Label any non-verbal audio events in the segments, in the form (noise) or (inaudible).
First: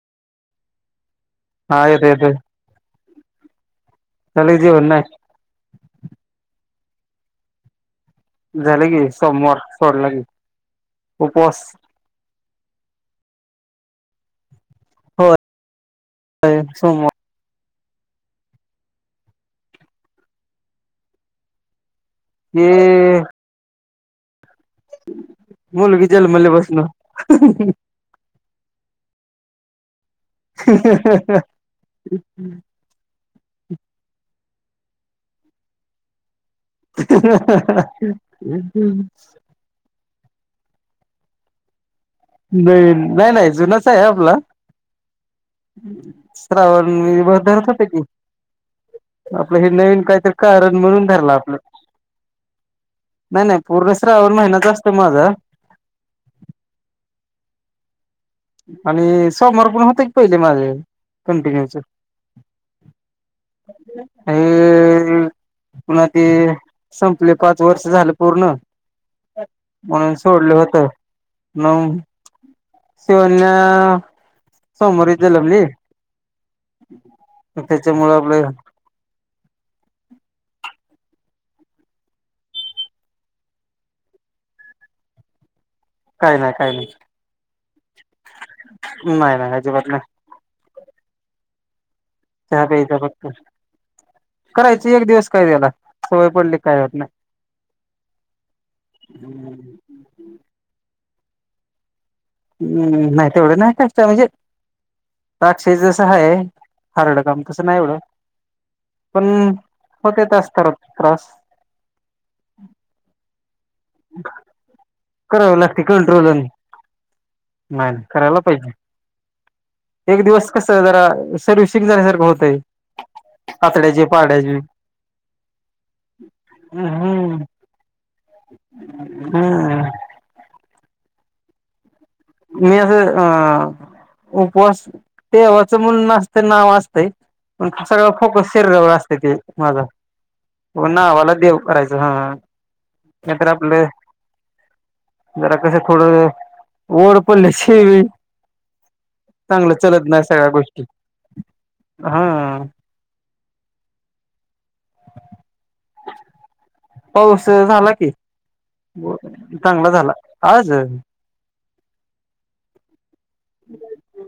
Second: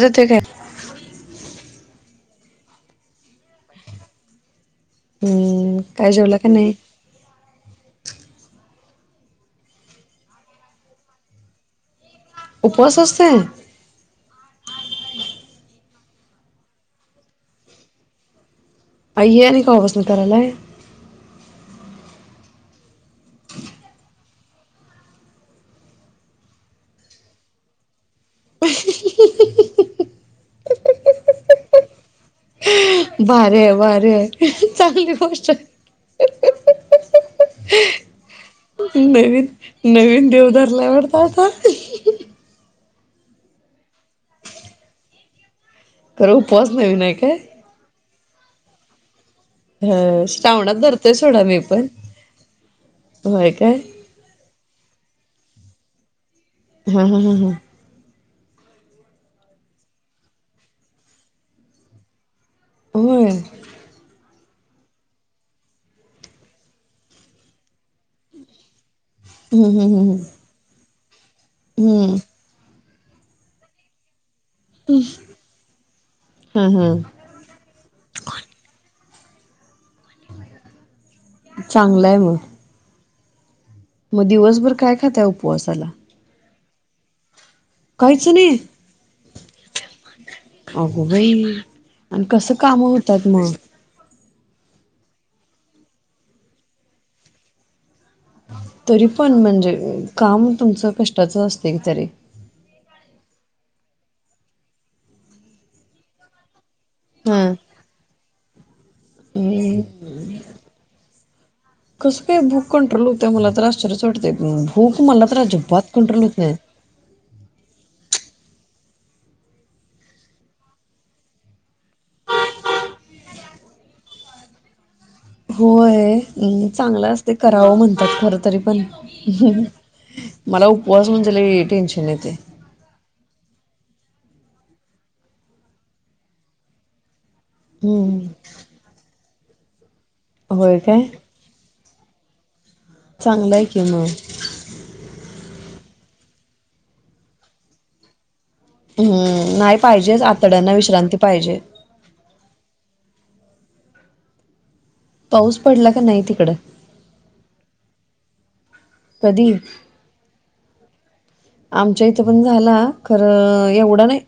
झ ते काय हा येत येत च हम्म काय जेवलं का नाही झालं की सोमवार सोडलं कि उपवास उपवास असते हो सोमवार आये हे आणि कावा पसून करालाय ते मुलगी जलमले पसन ह भारी आय भारी आय चांगली गोष्ट (inaudible) देवदरलावडत तर (unintelligible) नाही नाही नाही जुनच आहे आपला खरं उपवास श्रावण नवीन आहे काय? धरत होते की आपलं हे नवीन ह काहीतरी कारण श्रावणात म्हणून धरतोय धरलं सोडा आपलं मी पण. नाही होय नाही काय? पूर्ण श्रावण महिन्याचा असत माझा हा हा हा हा आणि सोमवार पण होते कि पहिले माझे कंटिन्यूच होय अ पुन्हा ते संपले पाच वर्ष झालं पूर्ण हम्म हम्म म्हणून हम्म सोडलं होतं मंग हम्म शिवन्या सोमवारी जलमली हा हा त्याच्यामुळ आपलं, चांगलंय मग मग दिवसभर काय खाताय उपवासाला? का नाही काही नाही कायचं नाही नाही नाही अजिबात नाही (unintelligible) अघोबाई! चहा प्यायचं फक्त, करायच एक दिवस काय त्याला सवय पडली काय वात नाही. तरी पण म्हणजे हम्म काम तुमचं कष्टाचं असते की तरी, हम्म नाही तेवढं नाही कष्ट म्हणजे दक्ष जस आहे. हरड काम हम्म. तसं नाही एवढं पण हम्म. होते तासत त्रास, कसं काय भूक कंट्रोल होत्या मला त्रास, टते भूक मारला तर अज करावे लागते बात कुंट्रल कंट्रोल होत नाही. नाही नाही करायला पाहिजे, एक दिवस कस आहे जरा सर्विसिक झाल्यासारखं होतय आतड्याचे पहाड्याची, होयम् चांगलं असते करावं म्हणतात खर तरी पण, हम्म मला उपवास म्हणून च टेन्शन येतंय मी अससं अं उपवास देवाचं मुल नाचतं नाव असतंय, पण फोकस हम्म फोकस शेरीजवळ असते ते माझा होय काय नावाला देव, करायचं हा नाही तर चांगलं आहे की आपलं मग. जरा कस ड ओडपल् श (unintelligible) हम्म चांगलं नाही चालत पाहिजेच नाही सगळ्या आतड्यांना गोष्टी विश्रांती पाहिजे हा पाऊस पडला का नाही तिकड पाऊस (unintelligible) चांगला झाला आज आमच्या इथं पण झाला, खरं एवढं नाही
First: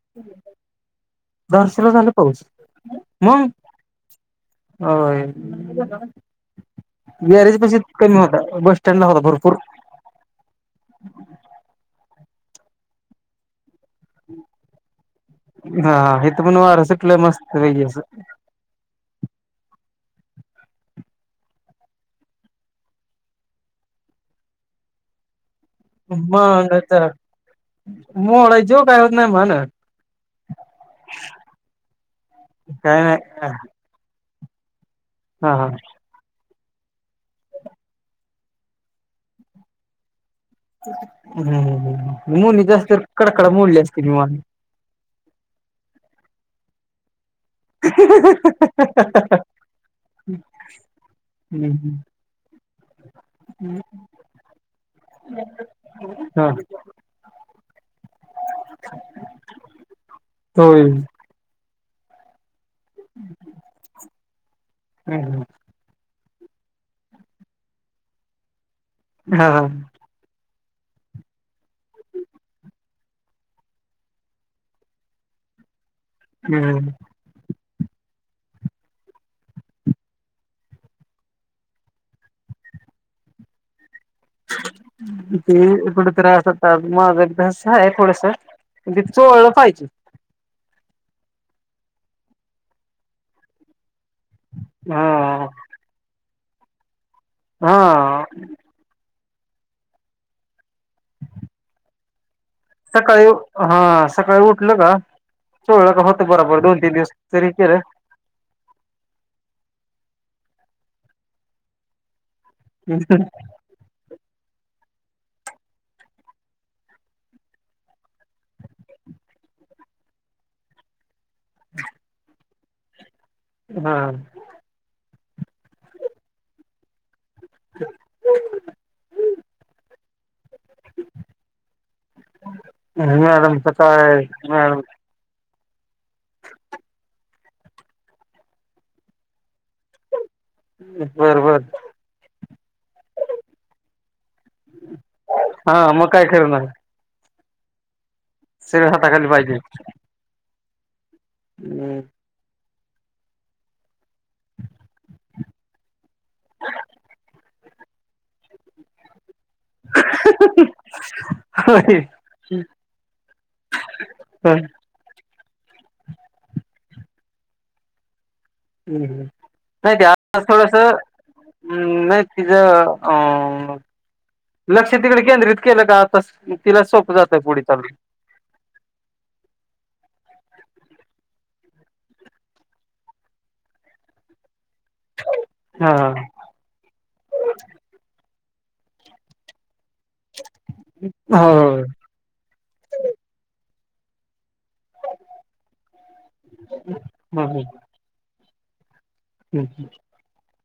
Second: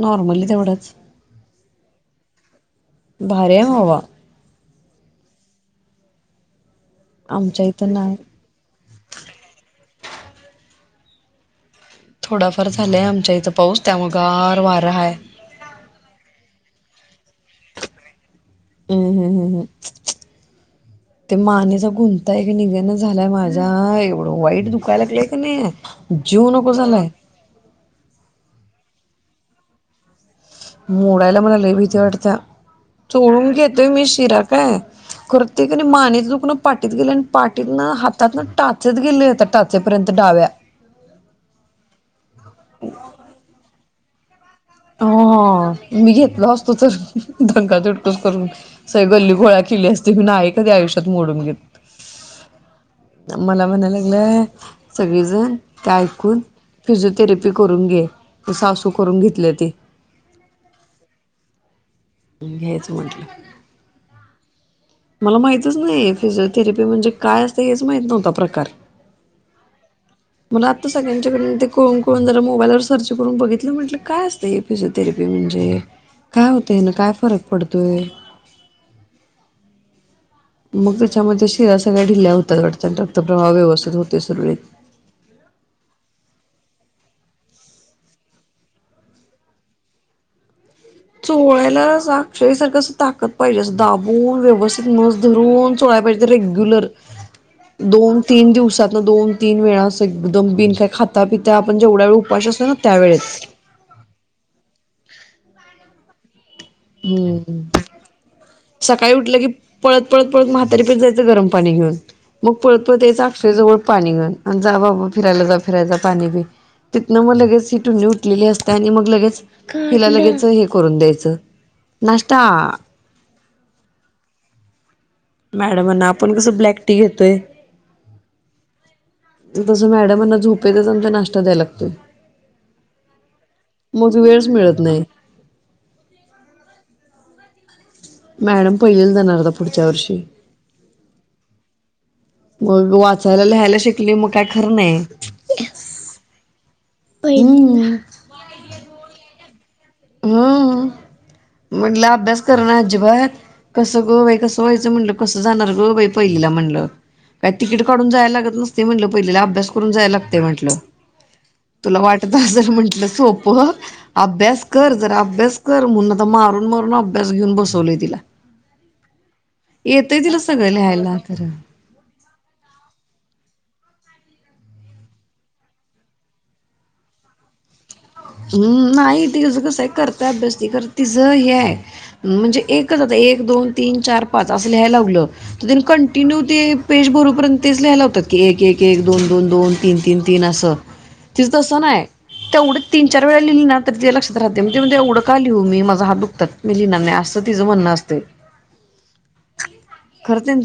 नॉर्मली तेवढंच, धारशीला झाला पाऊस मग भारीये भावा होय गरेज आमच्या पशी इथं नाही. कमी होता बस स्टँड ला होता भरपूर (unintelligible) थोडाफार झालाय आमच्या इथं पाऊस त्यामुळ गार वारं हाय. लय मस्तपैकी असं, हम्म हम्म हम्म हम्, (unintelligible) ते मानेचा गुंता एक निघना झालाय माझ्या एवढं वाईट दुखाय लागलाय का नाही. जीव मग नको तर झालाय मोड जेव काय होत नाही मग. मोडायला मला लय भीती वाटत्या काय नाही तोडून घेतोय मी शिरा काय हा हा खुरती कनाय मानेच दुखण, पाठीत गेलंय आणि पाटीतन हातातन टाचत गेले आता टाचेपर्यंत डाव्या, हम् हं हम (unintelligible) कड कड मोडली आस्ती मी मान, हो हो मी घेतलो असतो तर दंगा धुडगूस करून सगळी गल्ली गोळा केली असती मी नाय कधी आयुष्यात मोडून घेत. (unintelligible) मला म्हणायला लागलंय सगळेजण ते ऐकून हा फिजिओथेरपी करून घे, ते सासू करून घेतले. होय. घ्यायच म्हटलं. मला माहितच नाही फिजिओथेरपी म्हणजे काय असतंय हेच माहित नव्हता प्रकार हा हा, मला आत्ता सगळ्यांच्याकडून कळून कळून जरा मोबाईलवर सर्च करून बघितलं म्हटलं काय असतं हे फिजिओथेरपी म्हणजे काय होतय हम्म ना काय फरक पडतोय. मग त्याच्यामध्ये शिरा सगळ्या ढिल्या होतात वाट रक्तप्रवाह व्यवस्थित होत. ते कडतरा (unintelligible) माझं बी तसंच हाय थोडस म्हणजे चोळलं पाहिजे. चोळायला अक्षयसारखं अस ताकत पाहिजे असं दाब. (unintelligible) व्यवस्थित हा नस धरून चोळाय पाहिजे रेग्युलर हा दोन तीन दिवसात ना दोन. तीन वेळा असं एकदम बिन काय खाता पिता आपण जेवढ्या वेळ उपाश सकाळी हा सकाळी उठलं का चोळला का होतंय बराबर हम्म सकाळी उठलं की पळत पळत ळत म्हातारीपीठ जायचं गरम पाणी घेऊन मग पळत पळत यायच अक्ष जवळ पाणी घेऊन आणि जा. फिरायलाला फिरायला पाणी ब तिथनं मग लगेच ही टुंणी उठलेली असते आणि मग लगेच हिला लगेच हे करून द्यायचं. नाष्टा. हम्. मॅडमांना आपण कसं ब्लॅक टी घेतोय. हो. तसं मॅडमांना झोपेतच नाश्ता द्याय लागतोय. मॅडम च मग काय वेळच मिळत मॅड नाही (unintelligible) मॅडम पहिलीला जाणार आता पुढच्या वर्षी? बरबर. मग वाचायला लिहायला शिकली मग काय खरं नाही? हा मग काय पहिलीला. सगळ हाताखाली पाहिजे? हम्म म्हटलं अभ्यास करण. अजिबात कसं ग बाई कसं व्हायचं म्हटलं कस जाणार ग बाई पहिलीला म्हणलं काय? तिकीट काढून जायला लागत नसते म्हटलं पहिलेला अभ्यास करून जायला लागतय म्हटलं. तुला वाटत असर म्हंटलं सोप अभ्यास कर जरा अभ्यास कर म्हणून आता मारून मारून अभ्यास घेऊन बसवलय तिला. नाही येतय तिला ते सगळं थोडस. लिहायला खरं हम्म नाही तिच अ लक्ष तिकडे केंद्रित केलं का आता तिला सोपं जातय पुढे चालून. हम्म नाही तिचं कसं आहे करता अभ्यास ती खरं तिचं हे आहे म्हणजे एकच आता एक दोन तीन चार पाच. असं लियला लावलं तर हा कंटिन्यू ते पेज भरूपर्यंत तेच लियलावतात. एक एक एक दोन दोन दोन तीन तीन तीन असं तिचं तसं हो. नाय तेवढं. तुझ्या लक्षात राहते मी ते म्ह एवढं का लिहू मी माझ हात दुखतात मी लिहिंणार असं तिझं म्हणं असत य हम्म ह.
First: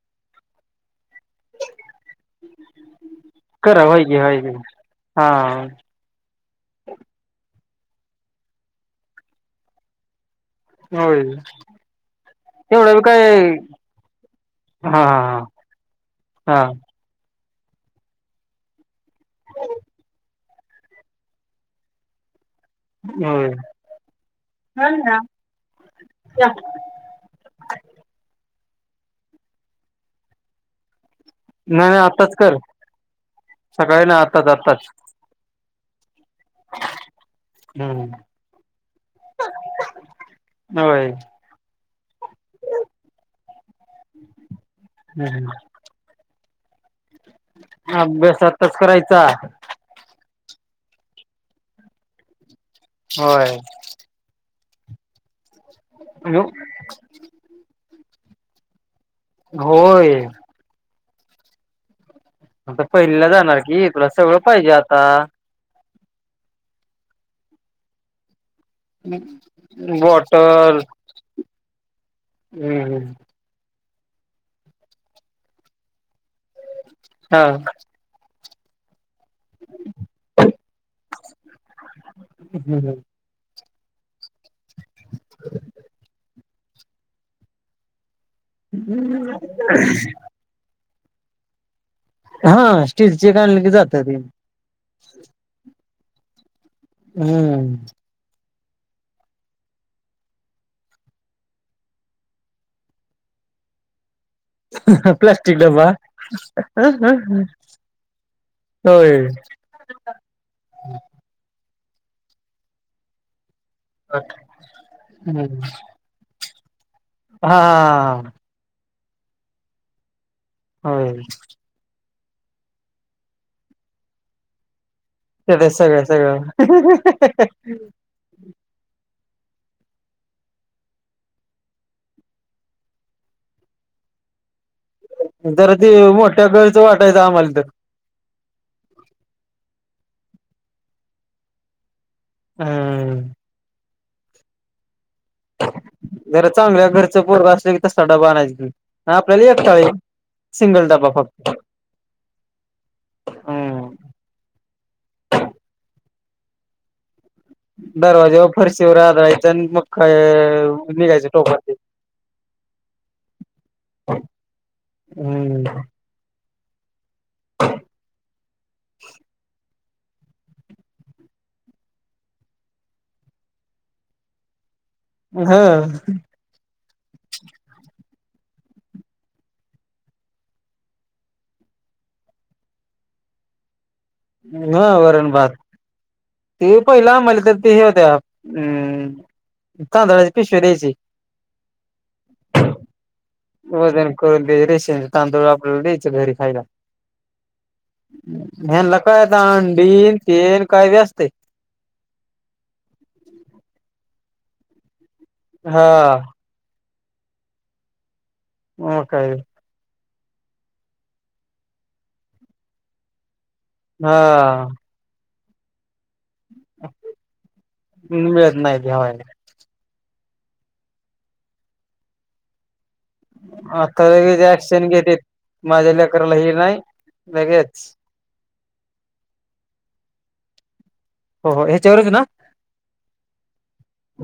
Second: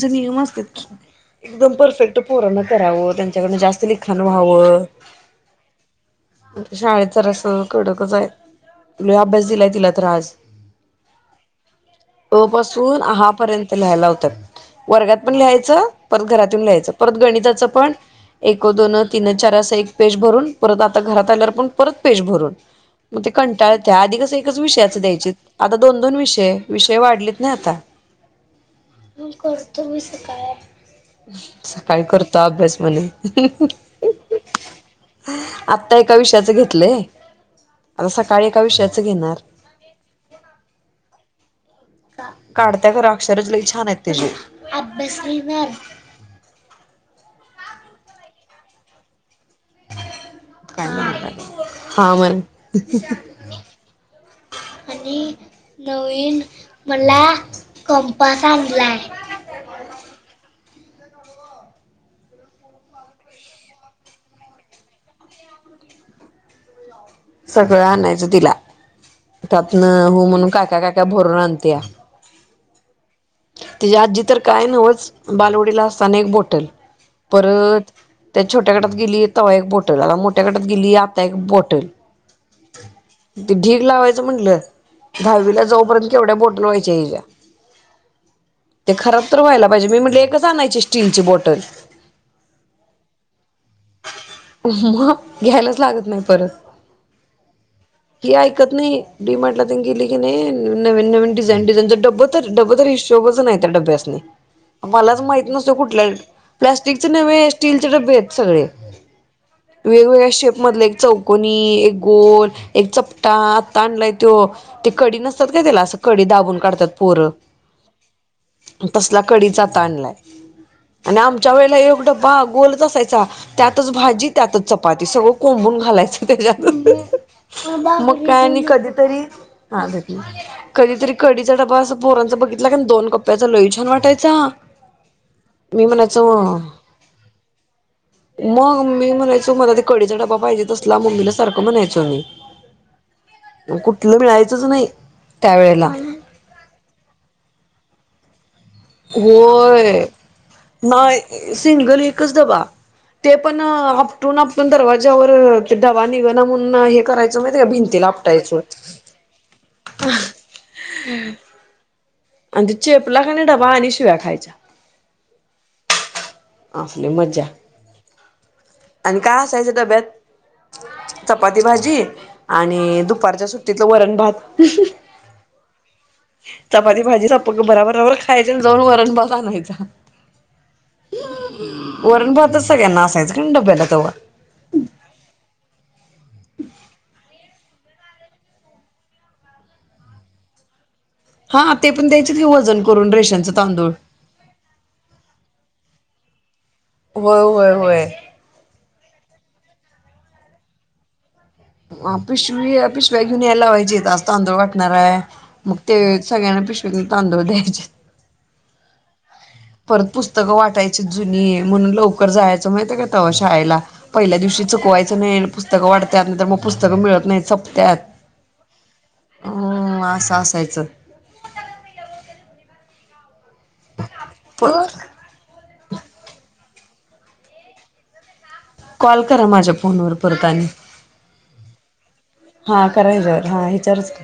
(unintelligible) एकदम परफेक्ट पोराणं करावं त्यांच्याकडन जास्त करा व्हाय की लिखाण व्हाय की व्हावं. हा शाळेत तर अस कडकच आहे लाय अभ्यास दिलाय तिला तर आज? होय. अ तेवढं पासून बी काय हहापर्यंत लिहायला लावतात. हा वर्गात पण लहायचं परत हा घरातून लिहायचं परत गणितात. एक दोन तीन चार अस एक पेज भरून परत आता घरात आल्यावर पण परत. पेज भरून. मग ते होय कंटाळत्या आधी कसं एकच विषयाचं द्यायचे आता दोन दोन विषय विषय वाढलेत नाही आता. (unintelligible) करतो मी सकाळी. नाही नाही सकाळी आत्ताच करतो कर अभ्यास म्हणे? सकाळी ना आत्ताच आत्ताच आत्ता एका विषयाच घेतलंय आता सकाळी एका विषयाच घेणार? होय काढत्या खरा अक्षरच लई छान आहेत तिजी. अभ्यासताच करायचा? हा म्हण होय आणि नवीन मला कंपास आणलाय. होय आता पहिलीला जाणार की तुला सगळं पाहिजे आता? सगळं आणायचं तिला. त्यातन हो म्हणून बॉटल काका काका भरून आणत्या. हम्म हम्म ती जी आजी तर काय नवंच बालवडीला असताना एक बोटल हा परत- त्या छोट्या गटात गेलीत. एक बोटल आता मोठ्या गटात गेली आता एक बोटल त ढीग लावायच. म्हटलं दहावीला जाऊपर्यंत केवढ्या मोठ्य व्हायच्या हीच्या. ते खराब तर व्हायला पाहिजे मी म्हटले एकच आणायची स्टीलची बॉटल. हा स्टीलचे आणले की जात ते मग घ्यायलाच लागत नाही परत हम्म ही ऐकत नाही डीमार्टला गेली की नाही ननवी डझाईन डिझाईन डब तर डबरी शोबच नाही त्या डब्यास नाही मलाच माहित प्लास्टिक नसतो डबा कुठल्या प्लाॅस्टिकचे न् स्टीलचे डबे आहेत सगळे होय वेगवेगळ्या शेप मधले एक चौकनी गोल एक चपटा ह ताडलाय तो ते कढी नसतात काय त्याला असं कडी दाबून काढतात पोरं हा तसला कडीचा त आणलाय होय आणि आमच्या वेळेला एक डब बा गोलच असायचा त्यातच भाजी त्यातच चपा चपाती सगळं ते कोंबून सगळं घालायचं सगळं त्याच्यात मग काय आणि कधीतरी हा कधीतरी कडीचा डबा असं पोरांच बघित दोन कप्ड्याचा लोई छान वाटायचा जरा मी ते म्हणायचो मोठ्या गळचं वाटायचं आम्हाला तर मग मी म्हणायचो मला ते कडीचा डबा पाहिजे तसला मम्मीला सारख म्हणायचो मी हम्म कुठलं मिळायचंच नाही त्यावेेळेला जरा चांगलं घरचं पोरग असलं की तसा डबा आणायच आपल्याला एकटाळी होय सिंगल म डबा फक्त सिंगल एकच दबा ते पण हम्म आपटून पण दरवाज्यावर डबा निघ ना म्हणून हे कराय दरवाजेवर फरशीवर आदळायच आणि मका निघायच टोकाचे आणि ते चेपला खानी डबा आणि शिव्या खायचा हम्म. आपले मज्जा आणि काय असायचं तब्यात चपाती भाजी आणि दुपारच्या सुट्टीतलं वरण भात हा चपाती भाजी स बराबराबर खायची जाऊन वरणभात आणायचा वरण भातच सगळ्यांना असायचं क डब्याला तेव्हा हा वरण भाात ते पहिला आम्हाला तर ते हे होत्या अम् तांदळाची पिशव्या द्यायची हा ते पण द्यायच की वजन करून रेशनच वजन करून रेशेंचे तांदूळ आपल्याला द्यायच घरी खायला होय होय होय ह्यांना काय अंडी तेल काय बी असते ह पिशवी पिशव्या घेऊन यायलावायेत आज तांदूळ वाटणार आहे मग हा ते सगळ्यांना पिशवना तांदूळ द्यायचे म काय परत पुस्तकं वाटायची जुनी म्हणून लवकर जायचं माहित आहे का तवा शाळेला शाळेला हा पहिल्या दिवशी चुकवायचं नाही पुस्तक वाटत त्यानंतर मग पुस्तकं मिळत नाही सपत्यात मिळत नाही घ्यावायला तायचं आता ऍक्संज घेते माझ्या लकला ह नाही लगेच कॉल करा माझ्या फोनवर परत आणि हो हो ह्याच्यावरच ना हा करायच्यावर हा हचारच का